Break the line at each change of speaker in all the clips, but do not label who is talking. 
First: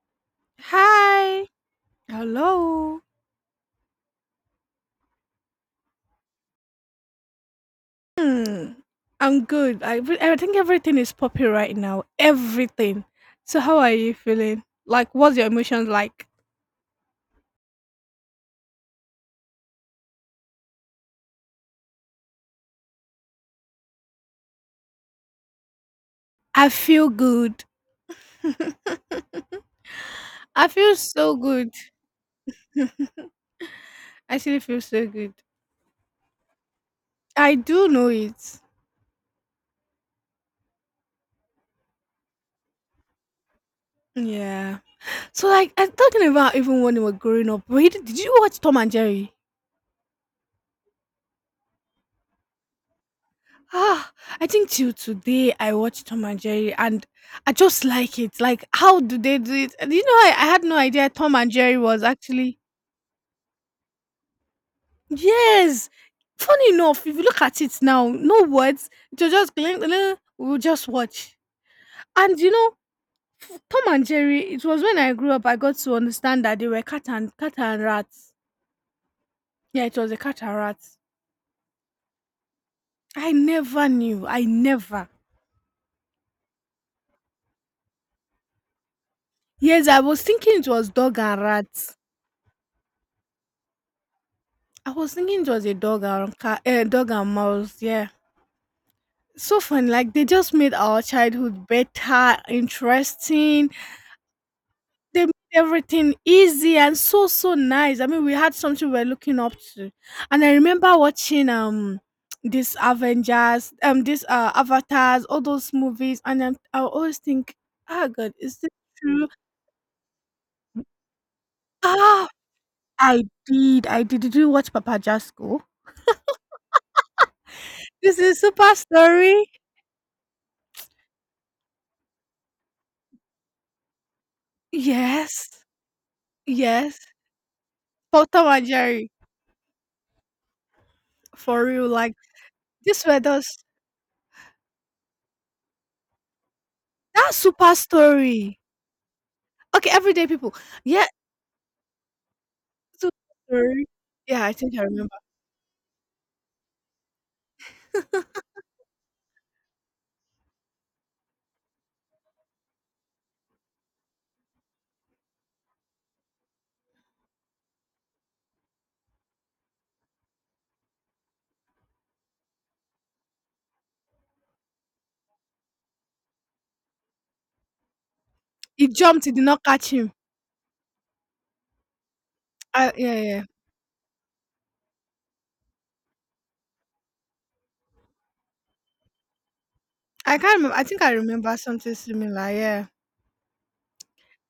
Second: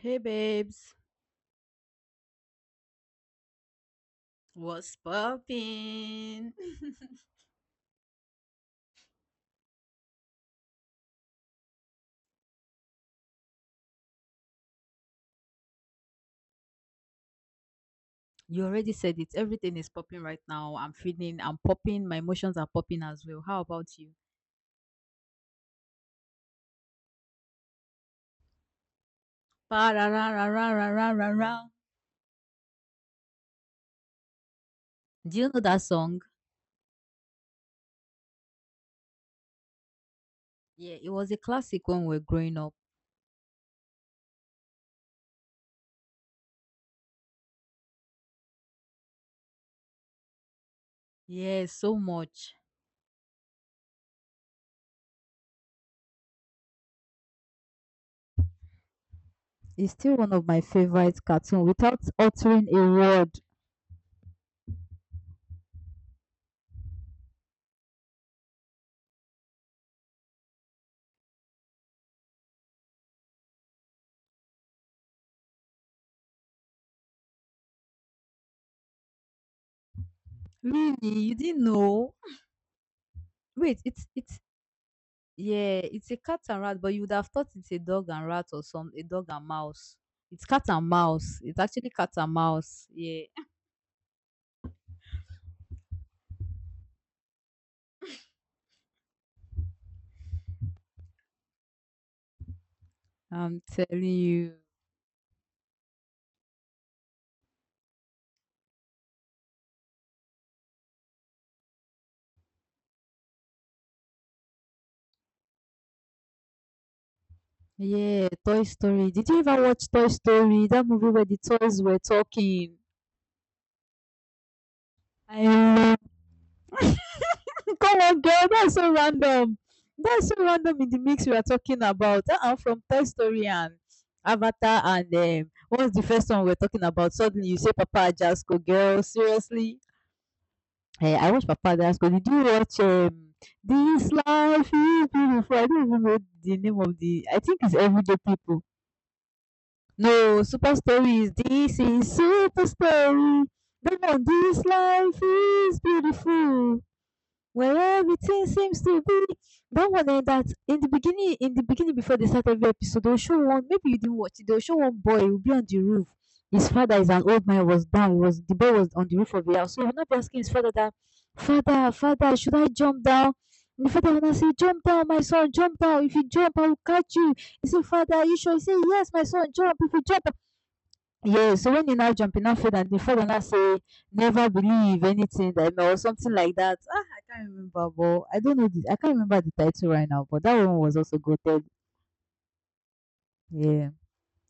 Hey babes,
Hi. Hello.
what's popping?
Hmm. I'm good. I think everything is poppy right now. Everything. So how are you feeling? Like what's your emotions like?
You already said it. Everything is popping right now. I'm popping. My emotions are popping as well. How about you?
I feel good.
Pa ra ra ra ra
I feel
ra ra
so
ra.
good. I actually feel so good.
Do you know that song?
I do know it.
Yeah, it was a classic when we were growing up.
Yeah. So like I'm talking about even when we were growing up. Wait, did you watch Tom and Jerry?
Yeah, so much.
Ah, I think till today I watched Tom and Jerry and I just like it. Like, how do they do it? And
It's still one
I
of my
had no idea
favorite
Tom and
cartoons
Jerry
without
was actually.
uttering a word.
Yes. Funny enough, if you look at it now, no words. It was just glink, glink, we'll just watch. And Tom and Jerry, it was when I grew up, I got to understand that they were cat and rats. Yeah, it was a cat and rat.
Really? You didn't know?
I
Wait,
never
it's
knew. I
it's
never.
Yeah, it's a cat and rat, but you would have thought it's a dog and rat or some a dog and
Yes,
mouse.
I was
It's
thinking
cat
it
and
was dog
mouse.
and
It's actually
rats.
cat and mouse. Yeah,
I was thinking it was a dog and cat, dog and mouse. Yeah, so fun. Like they just made our childhood better,
I'm
interesting.
telling you.
They made everything easy and so so nice. I mean, we had something we were looking up to, and I remember watching this Avengers, this Avatars, all those movies, and then I always think, ah,
Yeah,
God, is
Toy
this
Story.
true?
Did you ever watch Toy Story? That movie where the toys were
Ah,
talking.
I did, I did. Did you watch Papa
I
Jasko?
love. Come
This
on,
is
girl.
super
That's so
story.
random. That's so random in the mix we are talking about. Uh-uh, from Toy Story and Avatar and
Yes.
what's the first one we're talking
Yes.
about? Suddenly you say Papa
Tom
Jasco,
and
girl.
Jerry,
Seriously. Eh, I watched
for real.
Papagas, but
Like
did you watch
this. Were those
This Life is Beautiful? I don't even know the name of the.
that's
I think
super
it's Everyday
story.
People.
Okay, everyday
No,
people.
Super
Yeah,
Stories. This is Super
super
Story.
story.
Don't
Yeah, I
This
think I remember.
Life is Beautiful. Well, everything seems to be that one eh, that in the beginning before they start every episode, they'll show one. Maybe you didn't watch it. They'll show one boy. He'll be on the roof. His father is an old man. Was down. He was The boy was on the roof of the house. So he'll not be asking his father that, father, father, should I jump down? And the father will not say, jump down, my son, jump down. If you jump, I will catch you. He said, father, are you sure? He said,
He
yes, my
jumped, he did
son,
not
jump.
catch
If you
him.
jump, yes, so when you now jump, in now feel that
I
food and the
Yeah, yeah.
father now
Yeah.
say, never believe anything that or something like that. Ah, I can't remember, but I don't know. The, I can't remember the title right now,
I
but
can't
that
remember
one
I
was
think I
also
remember
goated.
something similar, yeah.
Yeah.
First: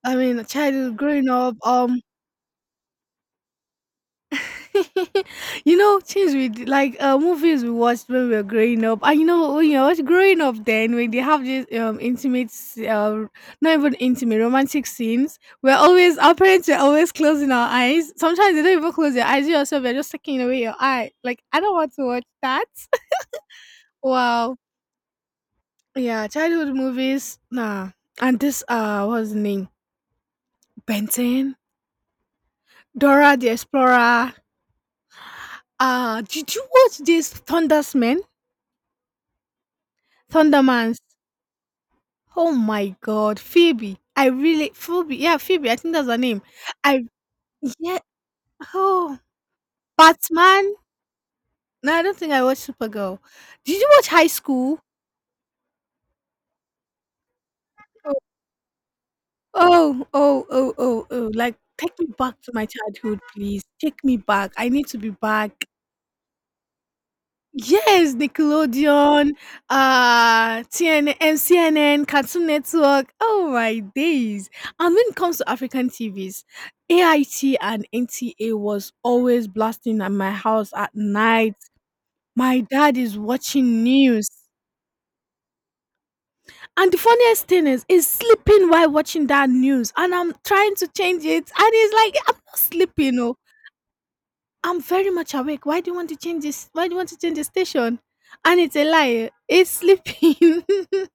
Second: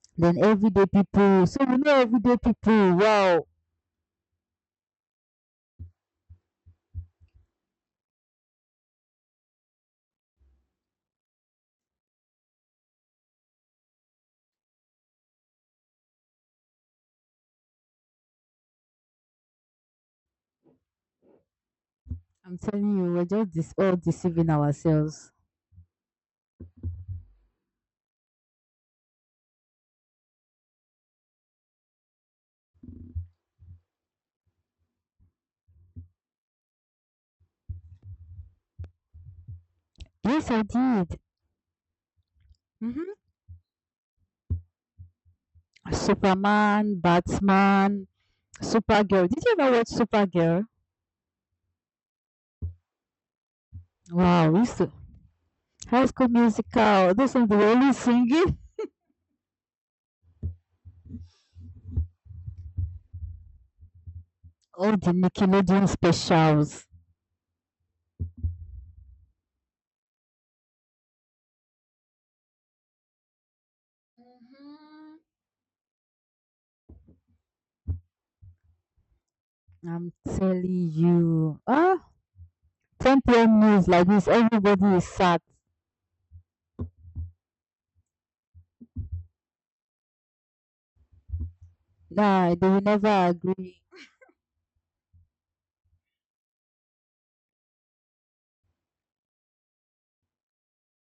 I mean
Then everyday
childhood growing
people.
up,
So we know everyday people. Wow.
things like movies we watched when we were growing up. And when you was growing up, then when they have these intimate, not even intimate, romantic scenes, we're always our parents are always closing our eyes. Sometimes they don't even close their eyes. You yourself, they're just taking away your eye. Like I don't want to watch
I'm
that.
telling you, we're just all deceiving
Wow.
ourselves.
Yeah, childhood movies. Nah. And this what's the name? Benton, Dora the Explorer. Did you watch this Thundersman?
Yes, I
Thunderman,
did.
oh my
Mm-hmm.
god, Phoebe. I really Phoebe. Yeah, Phoebe. I think that's her name.
Superman,
I Yeah.
Batman,
Oh,
Supergirl. Did you ever watch Supergirl?
Batman. No, I don't think I watched Supergirl. Did you watch High
Wow, we used
School?
to High School Musical. Those songs they were always
Oh,
singing.
oh, oh, oh, oh, oh. Like, take me back to my childhood, please. Take me back. I need
All
to be
the
back.
Nickelodeon specials.
Yes, Nickelodeon, TN, Cartoon Network. Oh my days! And when it
Mm,
comes to African TVs, AIT and NTA was always blasting at
I'm
my house
telling
at night.
you. Ah,
My dad is
10 p.m.
watching
news like this,
news.
everybody is sad.
And the funniest thing is, he's sleeping while watching that news, and I'm trying to change it, and he's like, "I'm
Nah,
not
they will never
sleeping, oh,
agree.
I'm very much awake. Why do you want to change this? Why do you want to change the station?" And it's a lie. It's sleeping.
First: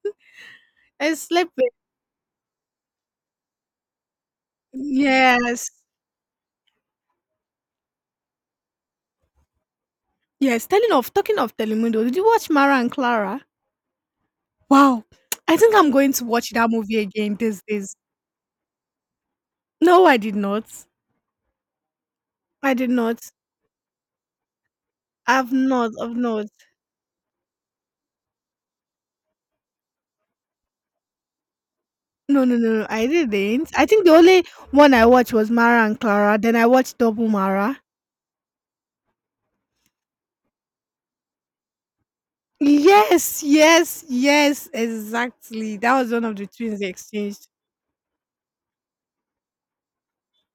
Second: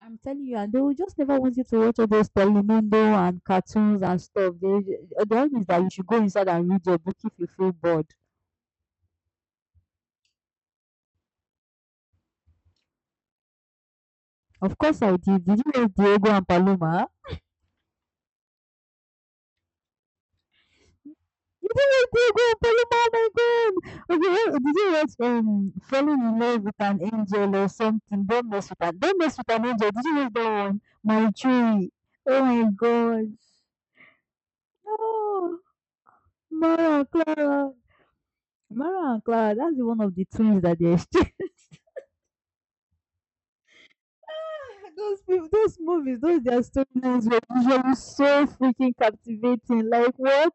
I'm telling you, and they will just
It's
never want you
sleeping.
to watch all those Telemundo and cartoons and stuff. They, the only is
Yes.
that you should go inside and read your book if you feel bored.
Yes. Telling of talking of Telemundo. Did you watch Mara and Clara?
Of course,
Wow.
I did.
I
Did you
think I'm
read
going to
Diego and
watch that movie
Paloma?
again these days. No, I did not.
Oh my
I
God!
did not.
Did you watch
I've not. I've
Falling in
not.
Love with an Angel or something? Don't mess with an angel. Did you watch that one? My tree.
No,
Oh
no,
my
no, no. I
god.
didn't. I think the only one I watched was
Oh,
Mara and Clara. Then I
Mara
watched
and
Double
Clara.
Mara.
Mara and Clara. That's the one of the twins that they exchanged.
Yes, yes, yes,
Those people,
exactly.
those
That was
movies,
one of
those
the
their
twins they
storylines were
exchanged.
usually so freaking captivating. Like what?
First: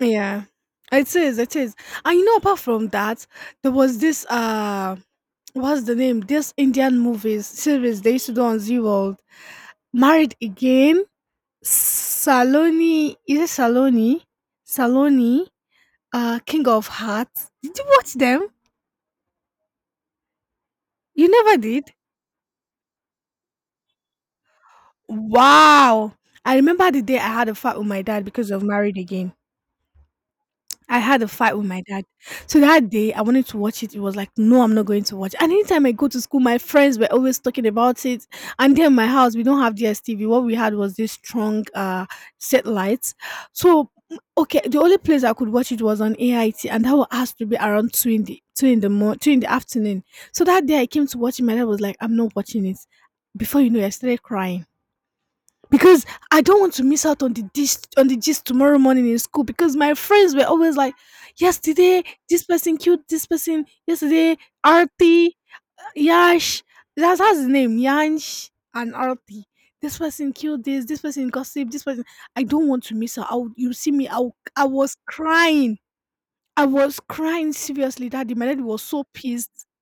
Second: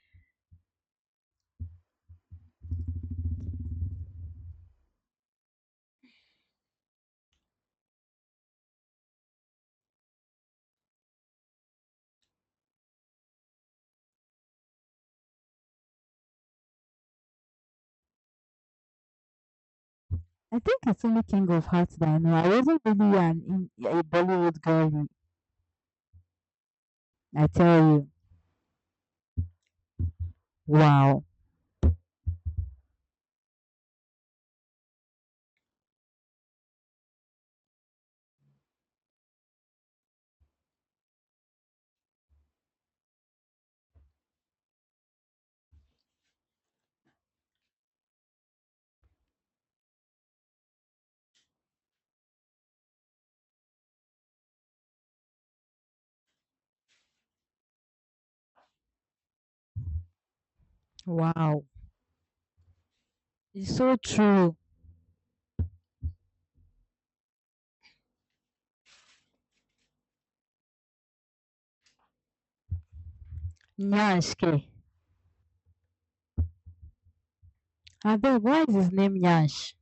Yeah. It is, it is. And apart from that, there was this what's the name? This Indian movies series they used to do on Z World. Married Again, Saloni, is it Saloni? Saloni, King of Hearts. Did you watch them?
I think it's only
You
King
never
of
did?
Hearts that I know. I wasn't really a Bollywood girl.
Wow. I remember the day I
I
had a fight
tell
with my
you.
dad because of Married Again. I had
Wow.
a fight with my dad. So that day, I wanted to watch it. It was like, no, I'm not going to watch. And anytime I go to school, my friends were always talking about it. And then my house, we don't have DSTV. What we had was this strong set lights. So okay, the only place I could watch it was on AIT, and that was has to be around two in the morning, two in the afternoon. So that day, I came to watch it. My dad was like, I'm not watching it. Before you know it, I started crying. Because I don't want to miss out on the gist tomorrow morning in school because my friends were always like,
Wow,
yesterday, this person killed this person,
it's so
yesterday,
true.
Arti, Yash, that's his name, Yash and Arti. This person killed this person gossip, this person. I don't want to miss out. I would, you see me,
Nyanshke.
I was crying. I was crying seriously,
I
daddy.
bet
My daddy
why is
was
his
so
name
pissed.
Nyansh?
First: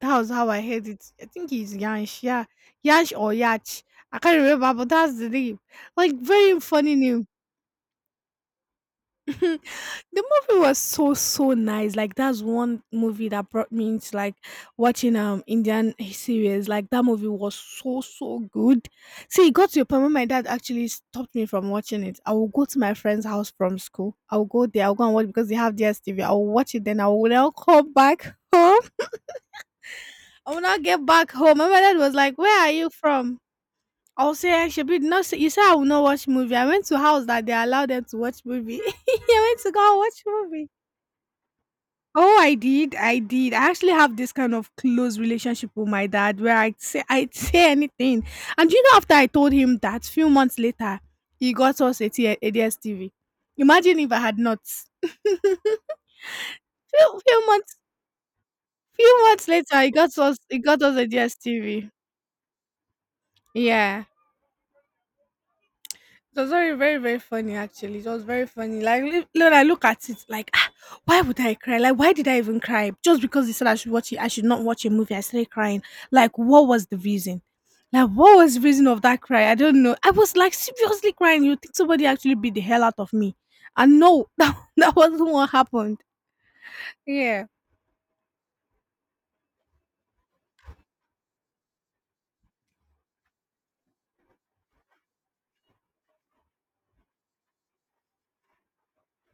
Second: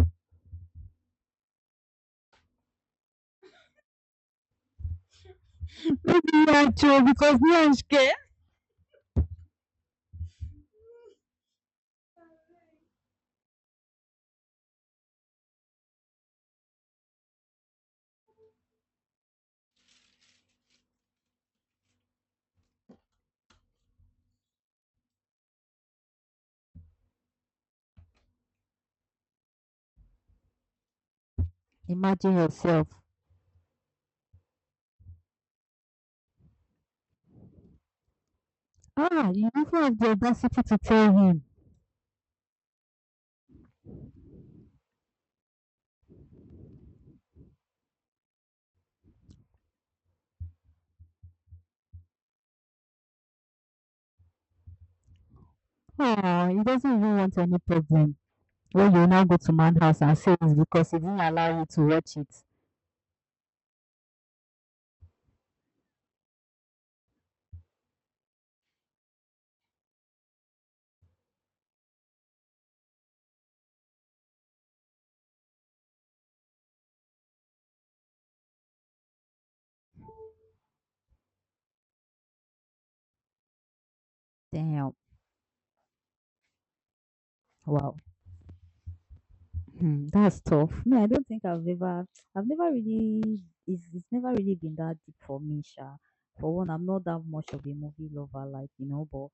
That was how I heard it. I think it's Yansh, yeah. Yansh or Yach. I can't remember, but that's the name. Like
Maybe
very funny
Nyancho
name.
because Nyanshke.
The movie was so so nice. Like that's one movie that brought me into like watching Indian series. Like that movie was so so good. See, it got to a point when my dad actually stopped me from watching it. I will go to my friend's house from school. I will go there. I'll go and watch because they have DSTV. I will watch it. Then I will now come back home. When I get back home, my mother was
Imagine
like, "Where are
yourself.
you from?" I'll say, "She Shebi, not say, you say I will not watch movie. I went to house that they allow them to watch movie."
Ah,
I
you
went
even
to go and
have the
watch
audacity
movie.
to tell him.
Oh, I did. I did. I actually have this kind of close relationship with my dad where I'd say I'd say anything. And after I told him that, few months later, he got us a DSTV. Imagine if I had not. few,
Oh, he doesn't even want
few
any
months
problem. Well, you
few
now go
months
to man's
later, he
house and
got
say
us
it's because he
a D
didn't
S
allow
T
you to
V.
watch it.
Yeah. It was very, very, very funny actually. It was very funny. Like when I look at it, like ah, why would I cry? Like why did I even cry? Just because he said I should watch it, I should not watch a movie. I started crying. Like what was the reason? Like what was the reason of that cry? I don't know. I was like seriously crying. You think somebody actually beat the hell out of me? And no, that
Damn.
wasn't what happened. Yeah.
Wow. Hmm, that's tough. Me, I don't think I've ever, I've never really, it's never really been that deep for me, Sha. For one, I'm not that much of a movie lover, like, you know, but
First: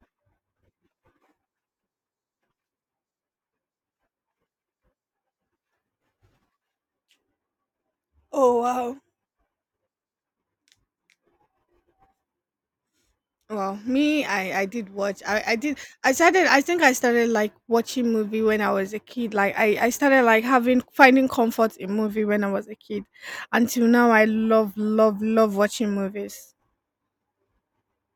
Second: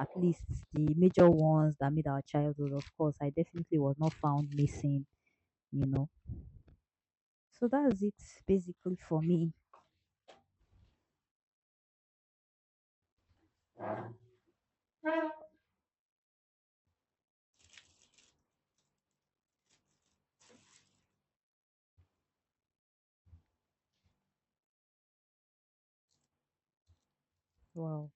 at least the major ones that made our childhood, of course, I definitely was not found missing, you know. So that's it
Oh
basically
wow.
for me.
Well, me, I did watch. I did. I started. I think I started like watching movie when I was a kid. Like I started like having finding comfort in movie when I was a kid. Until now, I love love love watching movies.
Wow.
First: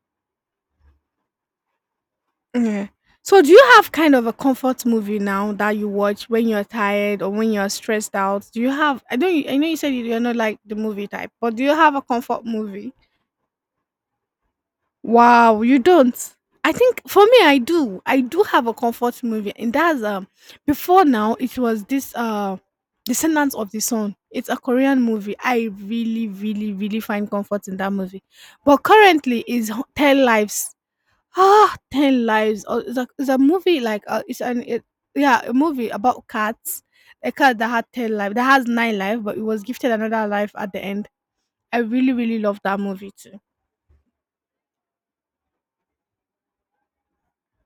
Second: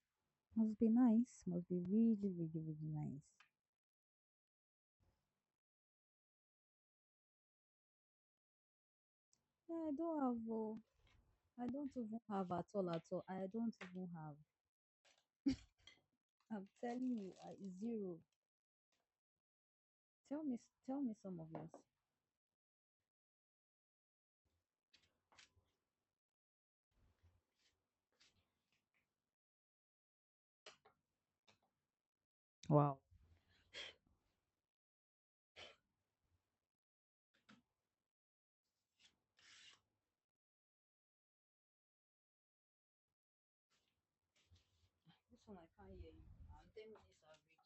Must be nice. Must be really, really, really
Yeah.
nice.
So, do you have kind of a comfort movie now that you watch when you're tired or when you're stressed out? Do you have? I don't. I know
Yeah,
you said
I
you're
don't
not
have,
like the
oh,
movie type, but do
I
you
don't
have a
even
comfort
have at all,
movie?
at all. I don't even have.
Wow, you don't?
I'm
I think
telling
for
you,
me
I,
I do.
zero.
I do have a comfort movie and that's
Tell me, tell
before
me
now
some of
it
yours.
was this Descendants of the Sun. It's a Korean movie. I really, really, really find comfort in that movie. But currently is Ten Lives. Ah, Ten Lives. Oh,
Wow.
it's a movie like it's an it, yeah a movie about cats. A cat that had 10 lives, that has nine lives, but it was gifted another life at the end. I really, really love that movie too.
This one I can't hear you. And 10 minutes I